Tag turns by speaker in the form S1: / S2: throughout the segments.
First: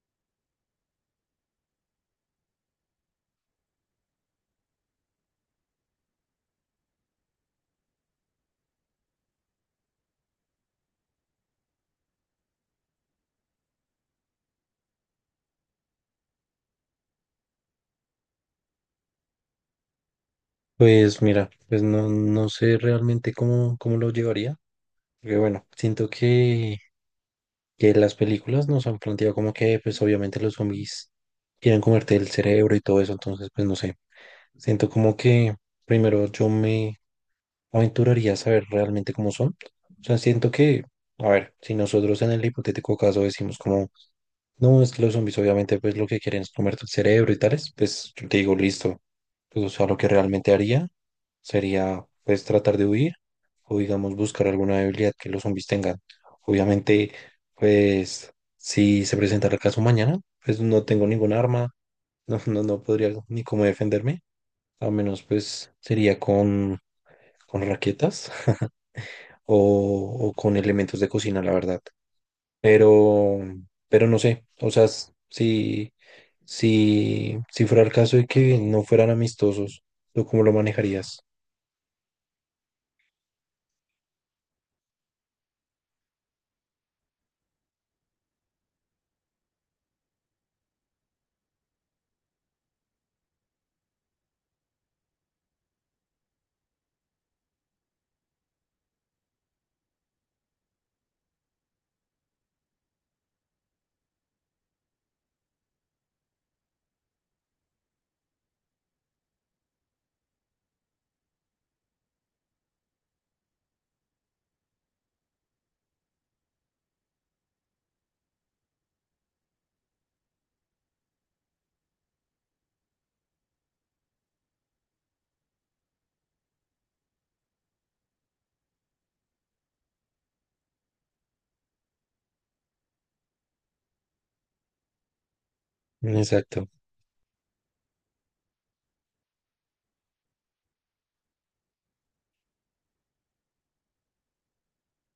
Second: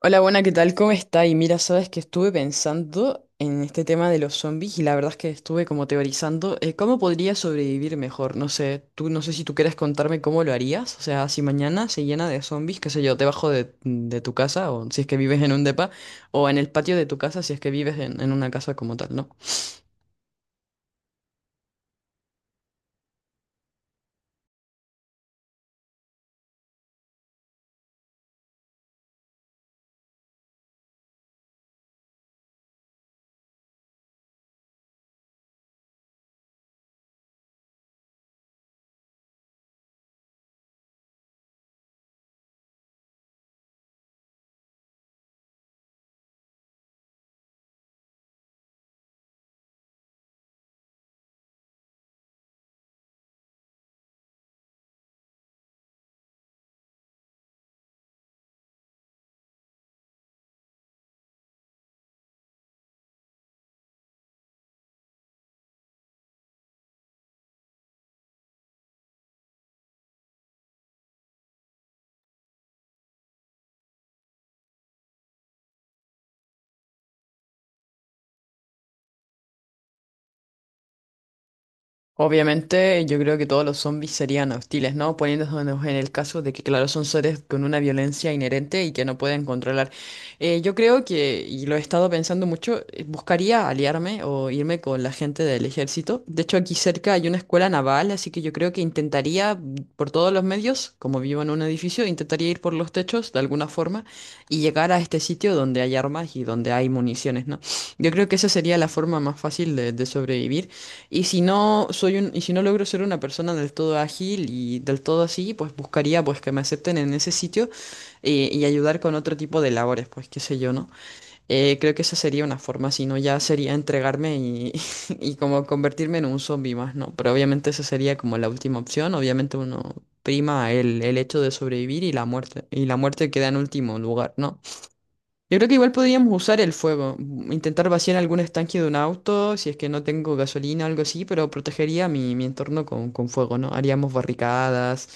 S1: Hola, buena, ¿qué tal? ¿Cómo está? Y mira, sabes que estuve pensando en este tema de los zombies y la verdad es que estuve como teorizando cómo podría sobrevivir mejor. No sé, tú no sé si tú quieres contarme cómo lo harías. O sea, si mañana se llena de zombies, qué sé yo, debajo de tu casa, o si es que vives en un depa o en el patio de tu casa si es que vives en una casa como tal, ¿no?
S2: Pues mira, pues no, no sé realmente cómo lo llevaría. Porque bueno, siento que las películas nos han planteado como que pues obviamente los zombies quieren comerte el cerebro y todo eso. Entonces pues no sé. Siento como que primero yo me aventuraría a saber realmente cómo son. O sea, siento a ver, si nosotros en el hipotético caso decimos como, no, es que los zombies obviamente pues lo que quieren es comerte el cerebro y tales, pues yo te digo, listo. Pues, o sea, lo que realmente haría sería pues tratar de huir o digamos buscar alguna debilidad que los zombies tengan. Obviamente, pues si se presenta el caso mañana, pues no tengo ningún arma, no, no, no podría ni cómo defenderme, a menos pues sería con raquetas o, o con elementos de cocina, la verdad. Pero, pero no sé, o sea, si fuera el caso de que no fueran amistosos, ¿tú cómo lo manejarías?
S1: Obviamente, yo creo que todos los zombies serían hostiles, ¿no? Poniéndonos en el caso de que, claro, son seres con una violencia inherente y que no pueden controlar. Yo creo que, y lo he estado pensando mucho, buscaría aliarme o irme con la gente del ejército. De hecho, aquí cerca hay una escuela naval, así que yo creo que intentaría, mm, por todos los medios, como vivo en un edificio, intentaría ir por los techos de alguna forma y llegar a este sitio donde hay armas y donde hay municiones, ¿no? Yo creo que esa sería la forma más fácil de sobrevivir. Y si no soy y si no logro ser una persona del todo ágil y del todo así, pues buscaría pues que me acepten en ese sitio y ayudar con otro tipo de labores, pues qué sé yo, ¿no? Creo que esa sería una forma, si no ya sería entregarme y como convertirme en un zombie más, ¿no? Pero obviamente esa sería como la última opción, obviamente uno prima el hecho de sobrevivir y la muerte queda en último lugar, ¿no? Yo creo que igual podríamos usar
S2: Exacto.
S1: el fuego, mm, intentar vaciar algún estanque de un auto, si es que no tengo gasolina o algo así, pero protegería mi entorno con fuego, ¿no? Haríamos barricadas.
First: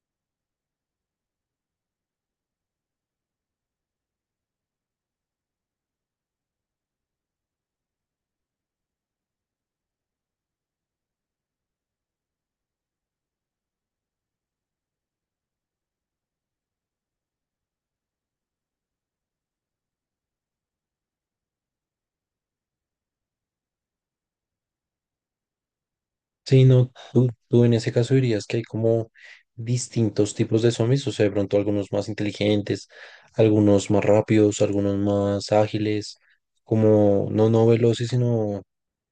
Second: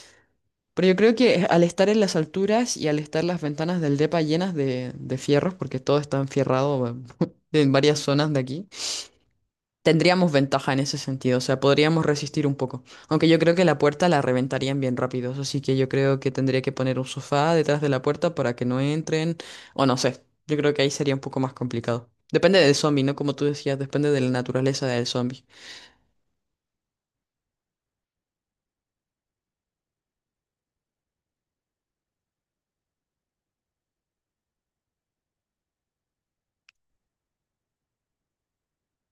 S1: Pero yo creo que al estar en las alturas y al estar las ventanas del depa llenas de fierros, porque todo está enfierrado en varias zonas de aquí, tendríamos ventaja en ese sentido, o sea, podríamos resistir un poco. Aunque yo creo que la puerta la reventarían bien rápido, así que yo creo que tendría que poner un sofá detrás de la puerta para que no entren, o no sé, yo creo que ahí sería un poco más complicado. Depende del zombie, ¿no? Como tú decías, depende de la naturaleza del zombie.
S2: Sí, no, tú en ese caso dirías que hay como distintos tipos de zombies, o sea, de pronto algunos más inteligentes, algunos más rápidos, algunos más ágiles, como no veloces, sino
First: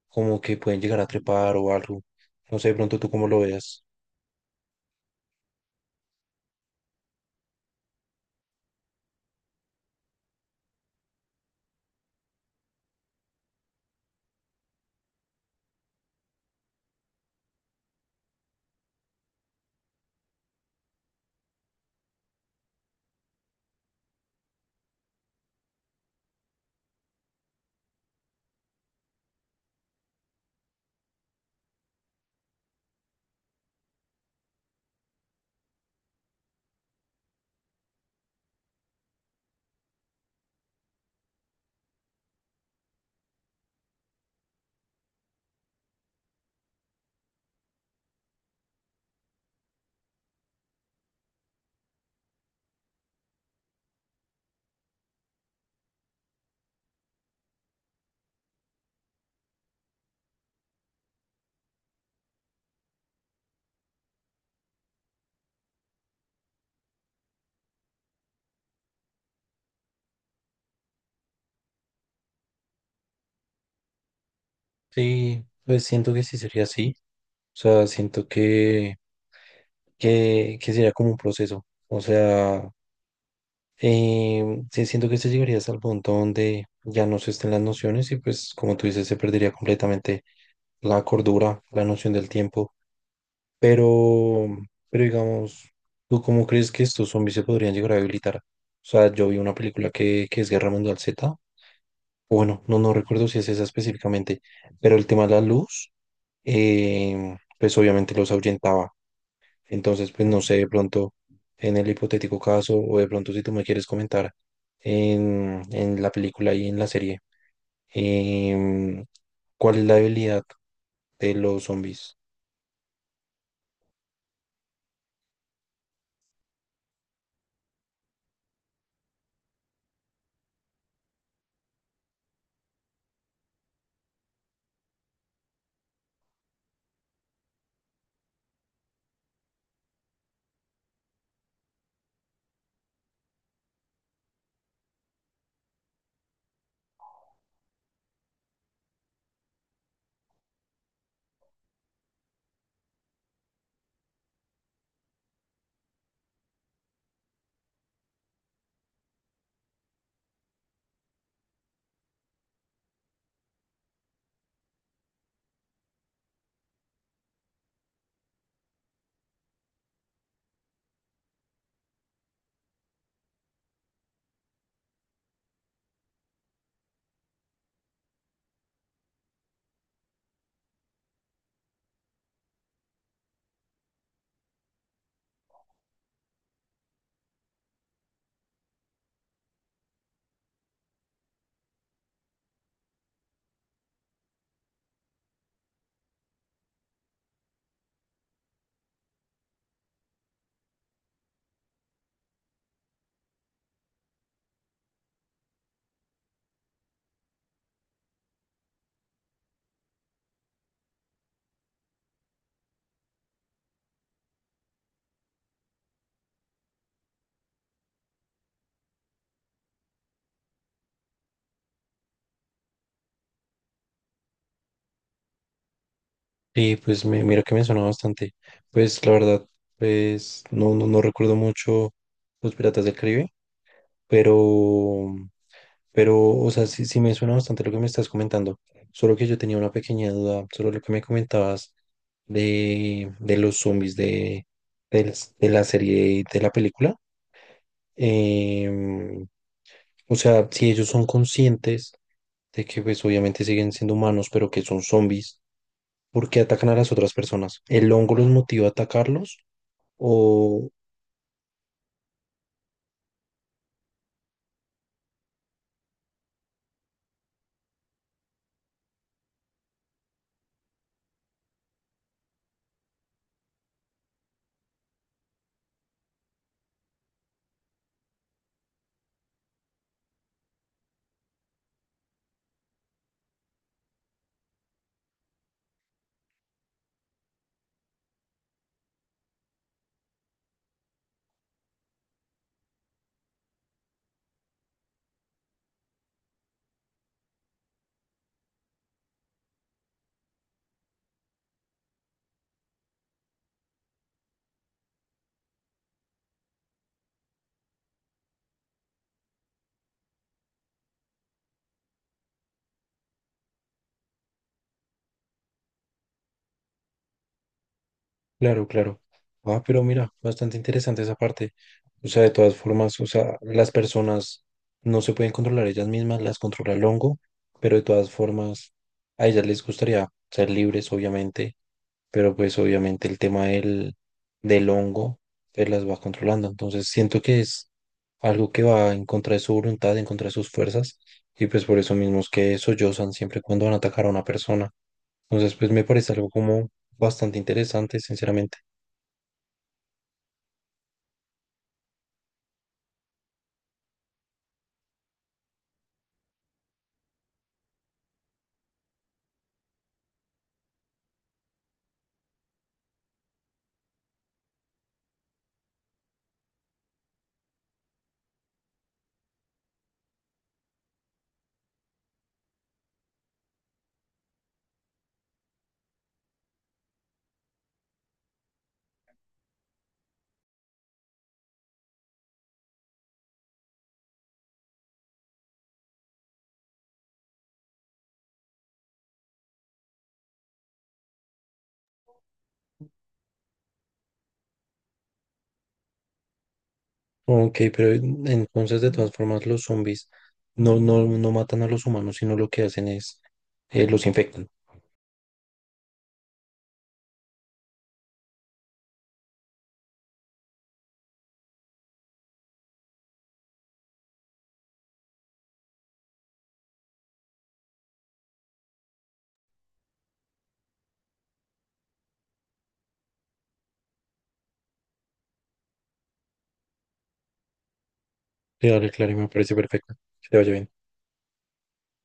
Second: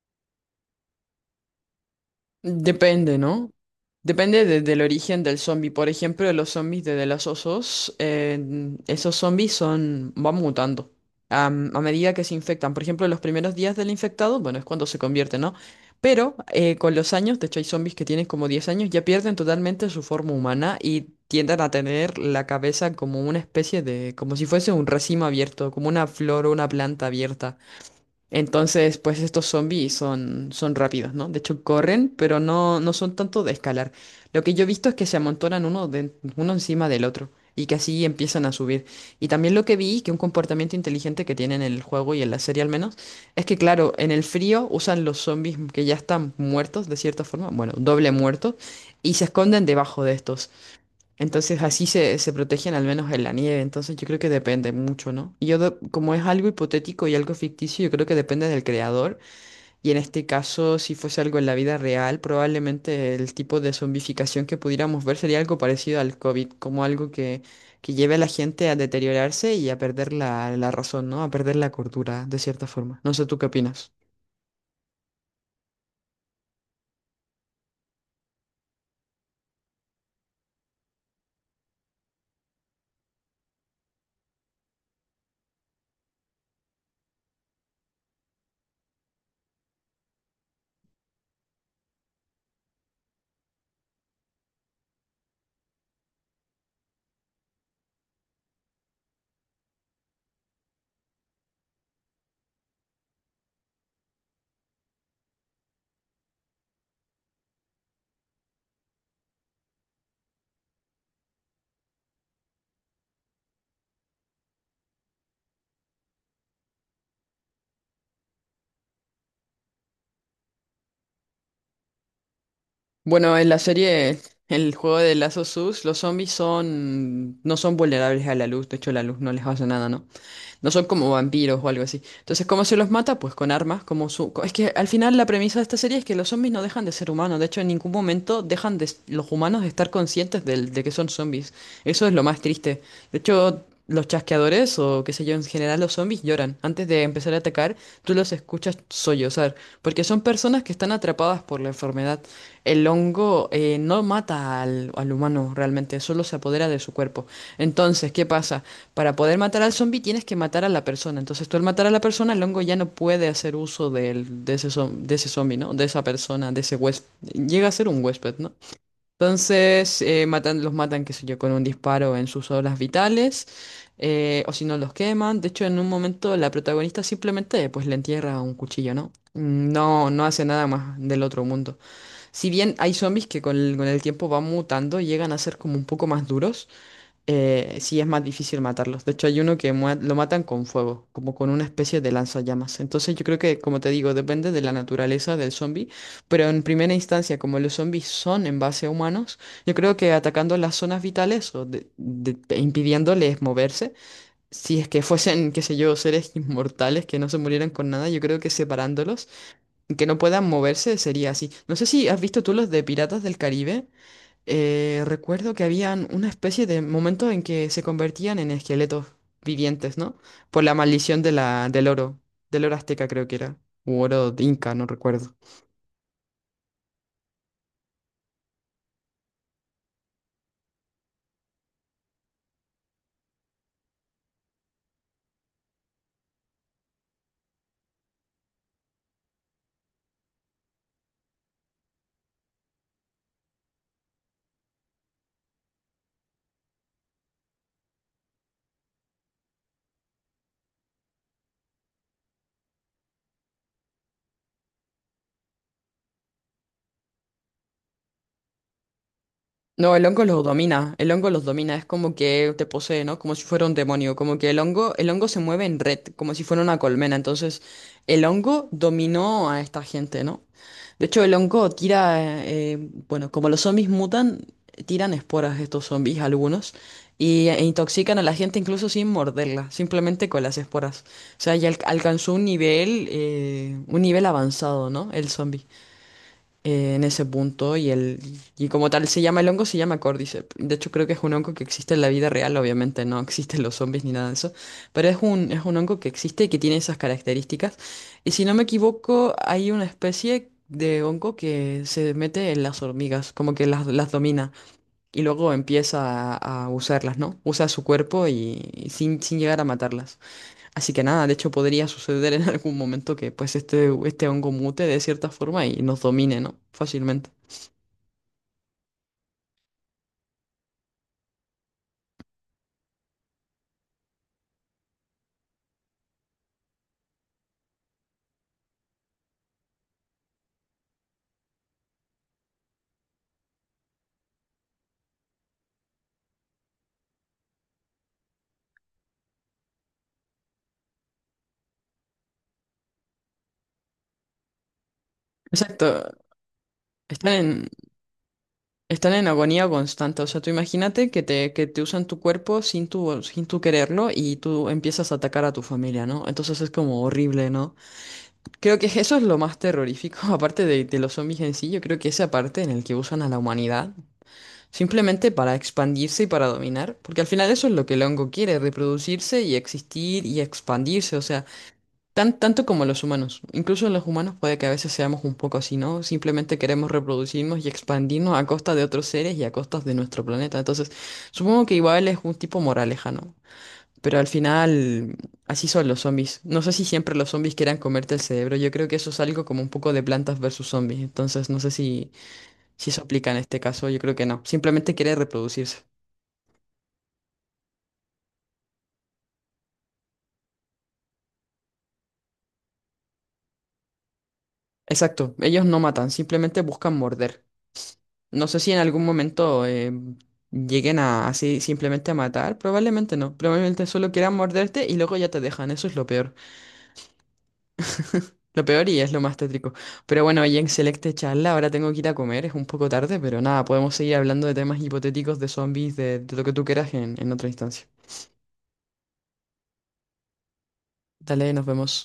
S2: como que pueden llegar a trepar o algo. No sé, de pronto tú
S1: Depende,
S2: cómo lo
S1: ¿no?
S2: veas.
S1: Depende del origen del zombie. Por ejemplo, los zombies de The Last of Us, esos zombies son, van mutando a medida que se infectan. Por ejemplo, los primeros días del infectado, bueno, es cuando se convierte, ¿no? Pero con los años, de hecho hay zombies que tienen como 10 años, ya pierden totalmente su forma humana y tienden a tener la cabeza como una especie de, como si fuese un racimo abierto, como una flor o una planta abierta. Entonces, pues estos zombies son, son rápidos, ¿no? De hecho, corren, pero no, no son tanto de escalar. Lo que yo he visto es que se amontonan uno encima del otro y que así empiezan a subir. Y también lo que vi, que un comportamiento inteligente que tienen en el juego y en la serie al menos, es que claro, en el frío usan los zombies que ya están muertos de cierta forma, bueno, doble muertos, y se esconden debajo de estos. Entonces así se, se protegen al menos en la nieve, entonces yo creo que depende mucho, ¿no? Y yo, como es algo hipotético y algo ficticio, yo creo que depende del creador, y en este caso, si fuese algo en la vida real, probablemente el tipo de zombificación que pudiéramos ver sería algo parecido al COVID, como algo que lleve a la gente a deteriorarse y a perder la razón, ¿no? A perder la cordura, de cierta forma. No sé, ¿tú qué opinas?
S2: Sí, pues siento que sí sería así. O sea, siento que sería como un proceso. O sea, sí, siento que se llegaría hasta el punto donde ya no se estén las nociones y pues como tú dices, se perdería completamente la cordura, la noción del tiempo. Pero, pero digamos, ¿tú cómo crees que estos zombies se podrían llegar a habilitar? O sea, yo vi una película que es Guerra Mundial Z, o bueno, no, no recuerdo si es esa específicamente, pero el tema de la luz, pues obviamente los ahuyentaba. Entonces, pues no sé, de pronto, en el hipotético caso, o de pronto si tú me quieres comentar en la película y en la serie, em, ¿cuál es la debilidad de los zombies?
S1: Bueno, en la serie, el juego de Lazo Sus, los zombies son, no son vulnerables a la luz, de hecho la luz no les hace nada, ¿no? No son como vampiros o algo así. Entonces, ¿cómo se los mata? Pues con armas, como Es que al final la premisa de esta serie es que los zombies no dejan de ser humanos. De hecho, en ningún momento dejan los humanos de estar conscientes de que son zombies. Eso es lo más triste. De hecho, los chasqueadores o qué sé yo, en general los zombies lloran. Antes de empezar a atacar, tú los escuchas sollozar. Porque son personas que están atrapadas por la enfermedad. El hongo no mata al humano realmente, solo se apodera de su cuerpo. Entonces, ¿qué pasa? Para poder matar al zombie tienes que matar a la persona. Entonces tú al matar a la persona, el hongo ya no puede hacer uso de ese zombie, ¿no? De esa persona, de ese huésped. Llega a ser un huésped, ¿no? Entonces matan, los matan, qué sé yo, con un disparo en sus obras vitales. O si no, los queman. De hecho, en un momento la protagonista simplemente pues le entierra un cuchillo, ¿no? Mm, no, no hace nada más del otro mundo. Si bien hay zombies que con el tiempo van mutando y llegan a ser como un poco más duros, sí es más difícil matarlos. De hecho, hay uno que lo matan con fuego, como con una especie de lanzallamas. Entonces, yo creo que, como te digo, depende de la naturaleza del zombie, pero en primera instancia, como los zombies son en base a humanos, yo creo que atacando las zonas vitales e impidiéndoles moverse, si es que fuesen, qué sé yo, seres inmortales que no se murieran con nada, yo creo que separándolos, que no puedan moverse, sería así. No sé si has visto tú los de Piratas del Caribe. Recuerdo que habían una especie de momento en que se convertían en esqueletos vivientes, ¿no? Por la maldición de del oro azteca creo que era, u oro de inca, no recuerdo.
S2: Sí, pues me, mira que me suena bastante. Pues la verdad, pues no, no, no recuerdo mucho Los Piratas del Caribe, pero, o sea, sí me suena bastante lo que me estás comentando. Solo que yo tenía una pequeña duda sobre lo que me comentabas de los zombies de de la serie y de la película. Em, o sea, si ellos son conscientes de que pues obviamente siguen siendo humanos, pero que son zombies, ¿por qué atacan a las otras personas? ¿El hongo los motiva a atacarlos?
S1: No, el hongo los
S2: O,
S1: domina, el hongo los domina, es como que te posee, ¿no? Como si fuera un demonio, como que el hongo se mueve en red, como si fuera una colmena, entonces el hongo dominó a esta gente, ¿no? De hecho, el hongo tira, bueno, como los zombies mutan, tiran esporas estos zombies algunos e intoxican a la gente incluso sin morderla, simplemente con las esporas. O sea, ya alcanzó un nivel avanzado, ¿no? El zombie en ese punto y como tal se llama el hongo, se llama Cordyceps. De hecho, creo que es un hongo que existe en la vida real, obviamente no existen los zombies ni nada de eso, pero es un hongo que existe y que tiene esas características. Y si no me equivoco, hay una especie de hongo que se mete en las hormigas, como que las domina y luego empieza a usarlas, ¿no? Usa su cuerpo y sin llegar a matarlas. Así que nada, de hecho podría suceder en algún momento que pues este hongo mute de cierta forma y nos domine, ¿no? Fácilmente.
S2: claro, claro. Ah, pero mira, bastante interesante esa parte. O sea, de todas formas, o sea, las personas no se pueden controlar ellas mismas, las controla el hongo, pero de todas formas, a ellas les gustaría ser libres, obviamente pero pues obviamente el tema del hongo pues las va controlando. Entonces siento que es algo que va en contra de su voluntad, en contra de sus fuerzas, y pues por eso mismo es que sollozan siempre cuando van a atacar a una persona. Entonces pues me
S1: Exacto.
S2: parece algo como
S1: Están
S2: bastante
S1: en,
S2: interesante, sinceramente.
S1: están en agonía constante. O sea, tú imagínate que te usan tu cuerpo sin sin tu quererlo y tú empiezas a atacar a tu familia, ¿no? Entonces es como horrible, ¿no? Creo que eso es lo más terrorífico, aparte de los zombies en sí, yo creo que esa parte en el que usan a la humanidad simplemente para expandirse y para dominar, porque al final eso es lo que el hongo quiere, reproducirse y existir y expandirse, o sea, tanto como los humanos. Incluso los humanos puede que a veces seamos un poco así, ¿no? Simplemente queremos reproducirnos y expandirnos a costa de otros seres y a costas de nuestro planeta. Entonces, supongo que igual es un tipo moraleja, ¿no? Pero al final, así son los zombies. No sé si siempre los zombies quieran comerte el cerebro, yo creo que eso es algo como un poco de plantas versus zombies, entonces no sé si... Si eso aplica en este caso, yo creo que no. Simplemente quiere reproducirse.
S2: Ok, pero entonces de todas formas los zombies no, no, no matan a los humanos, sino lo que hacen es los infectan.
S1: Exacto, ellos no matan, simplemente buscan morder. No sé si en algún momento lleguen a así simplemente a matar, probablemente no. Probablemente solo quieran morderte y luego ya te dejan, eso es lo peor. Lo peor y es lo más tétrico. Pero bueno, oye, excelente charla, ahora tengo que ir a comer, es un poco tarde, pero nada, podemos seguir hablando de temas hipotéticos, de zombies, de lo que tú quieras en otra instancia.
S2: Sí, dale, claro, me parece perfecto. Que te vaya bien.
S1: Dale, nos vemos.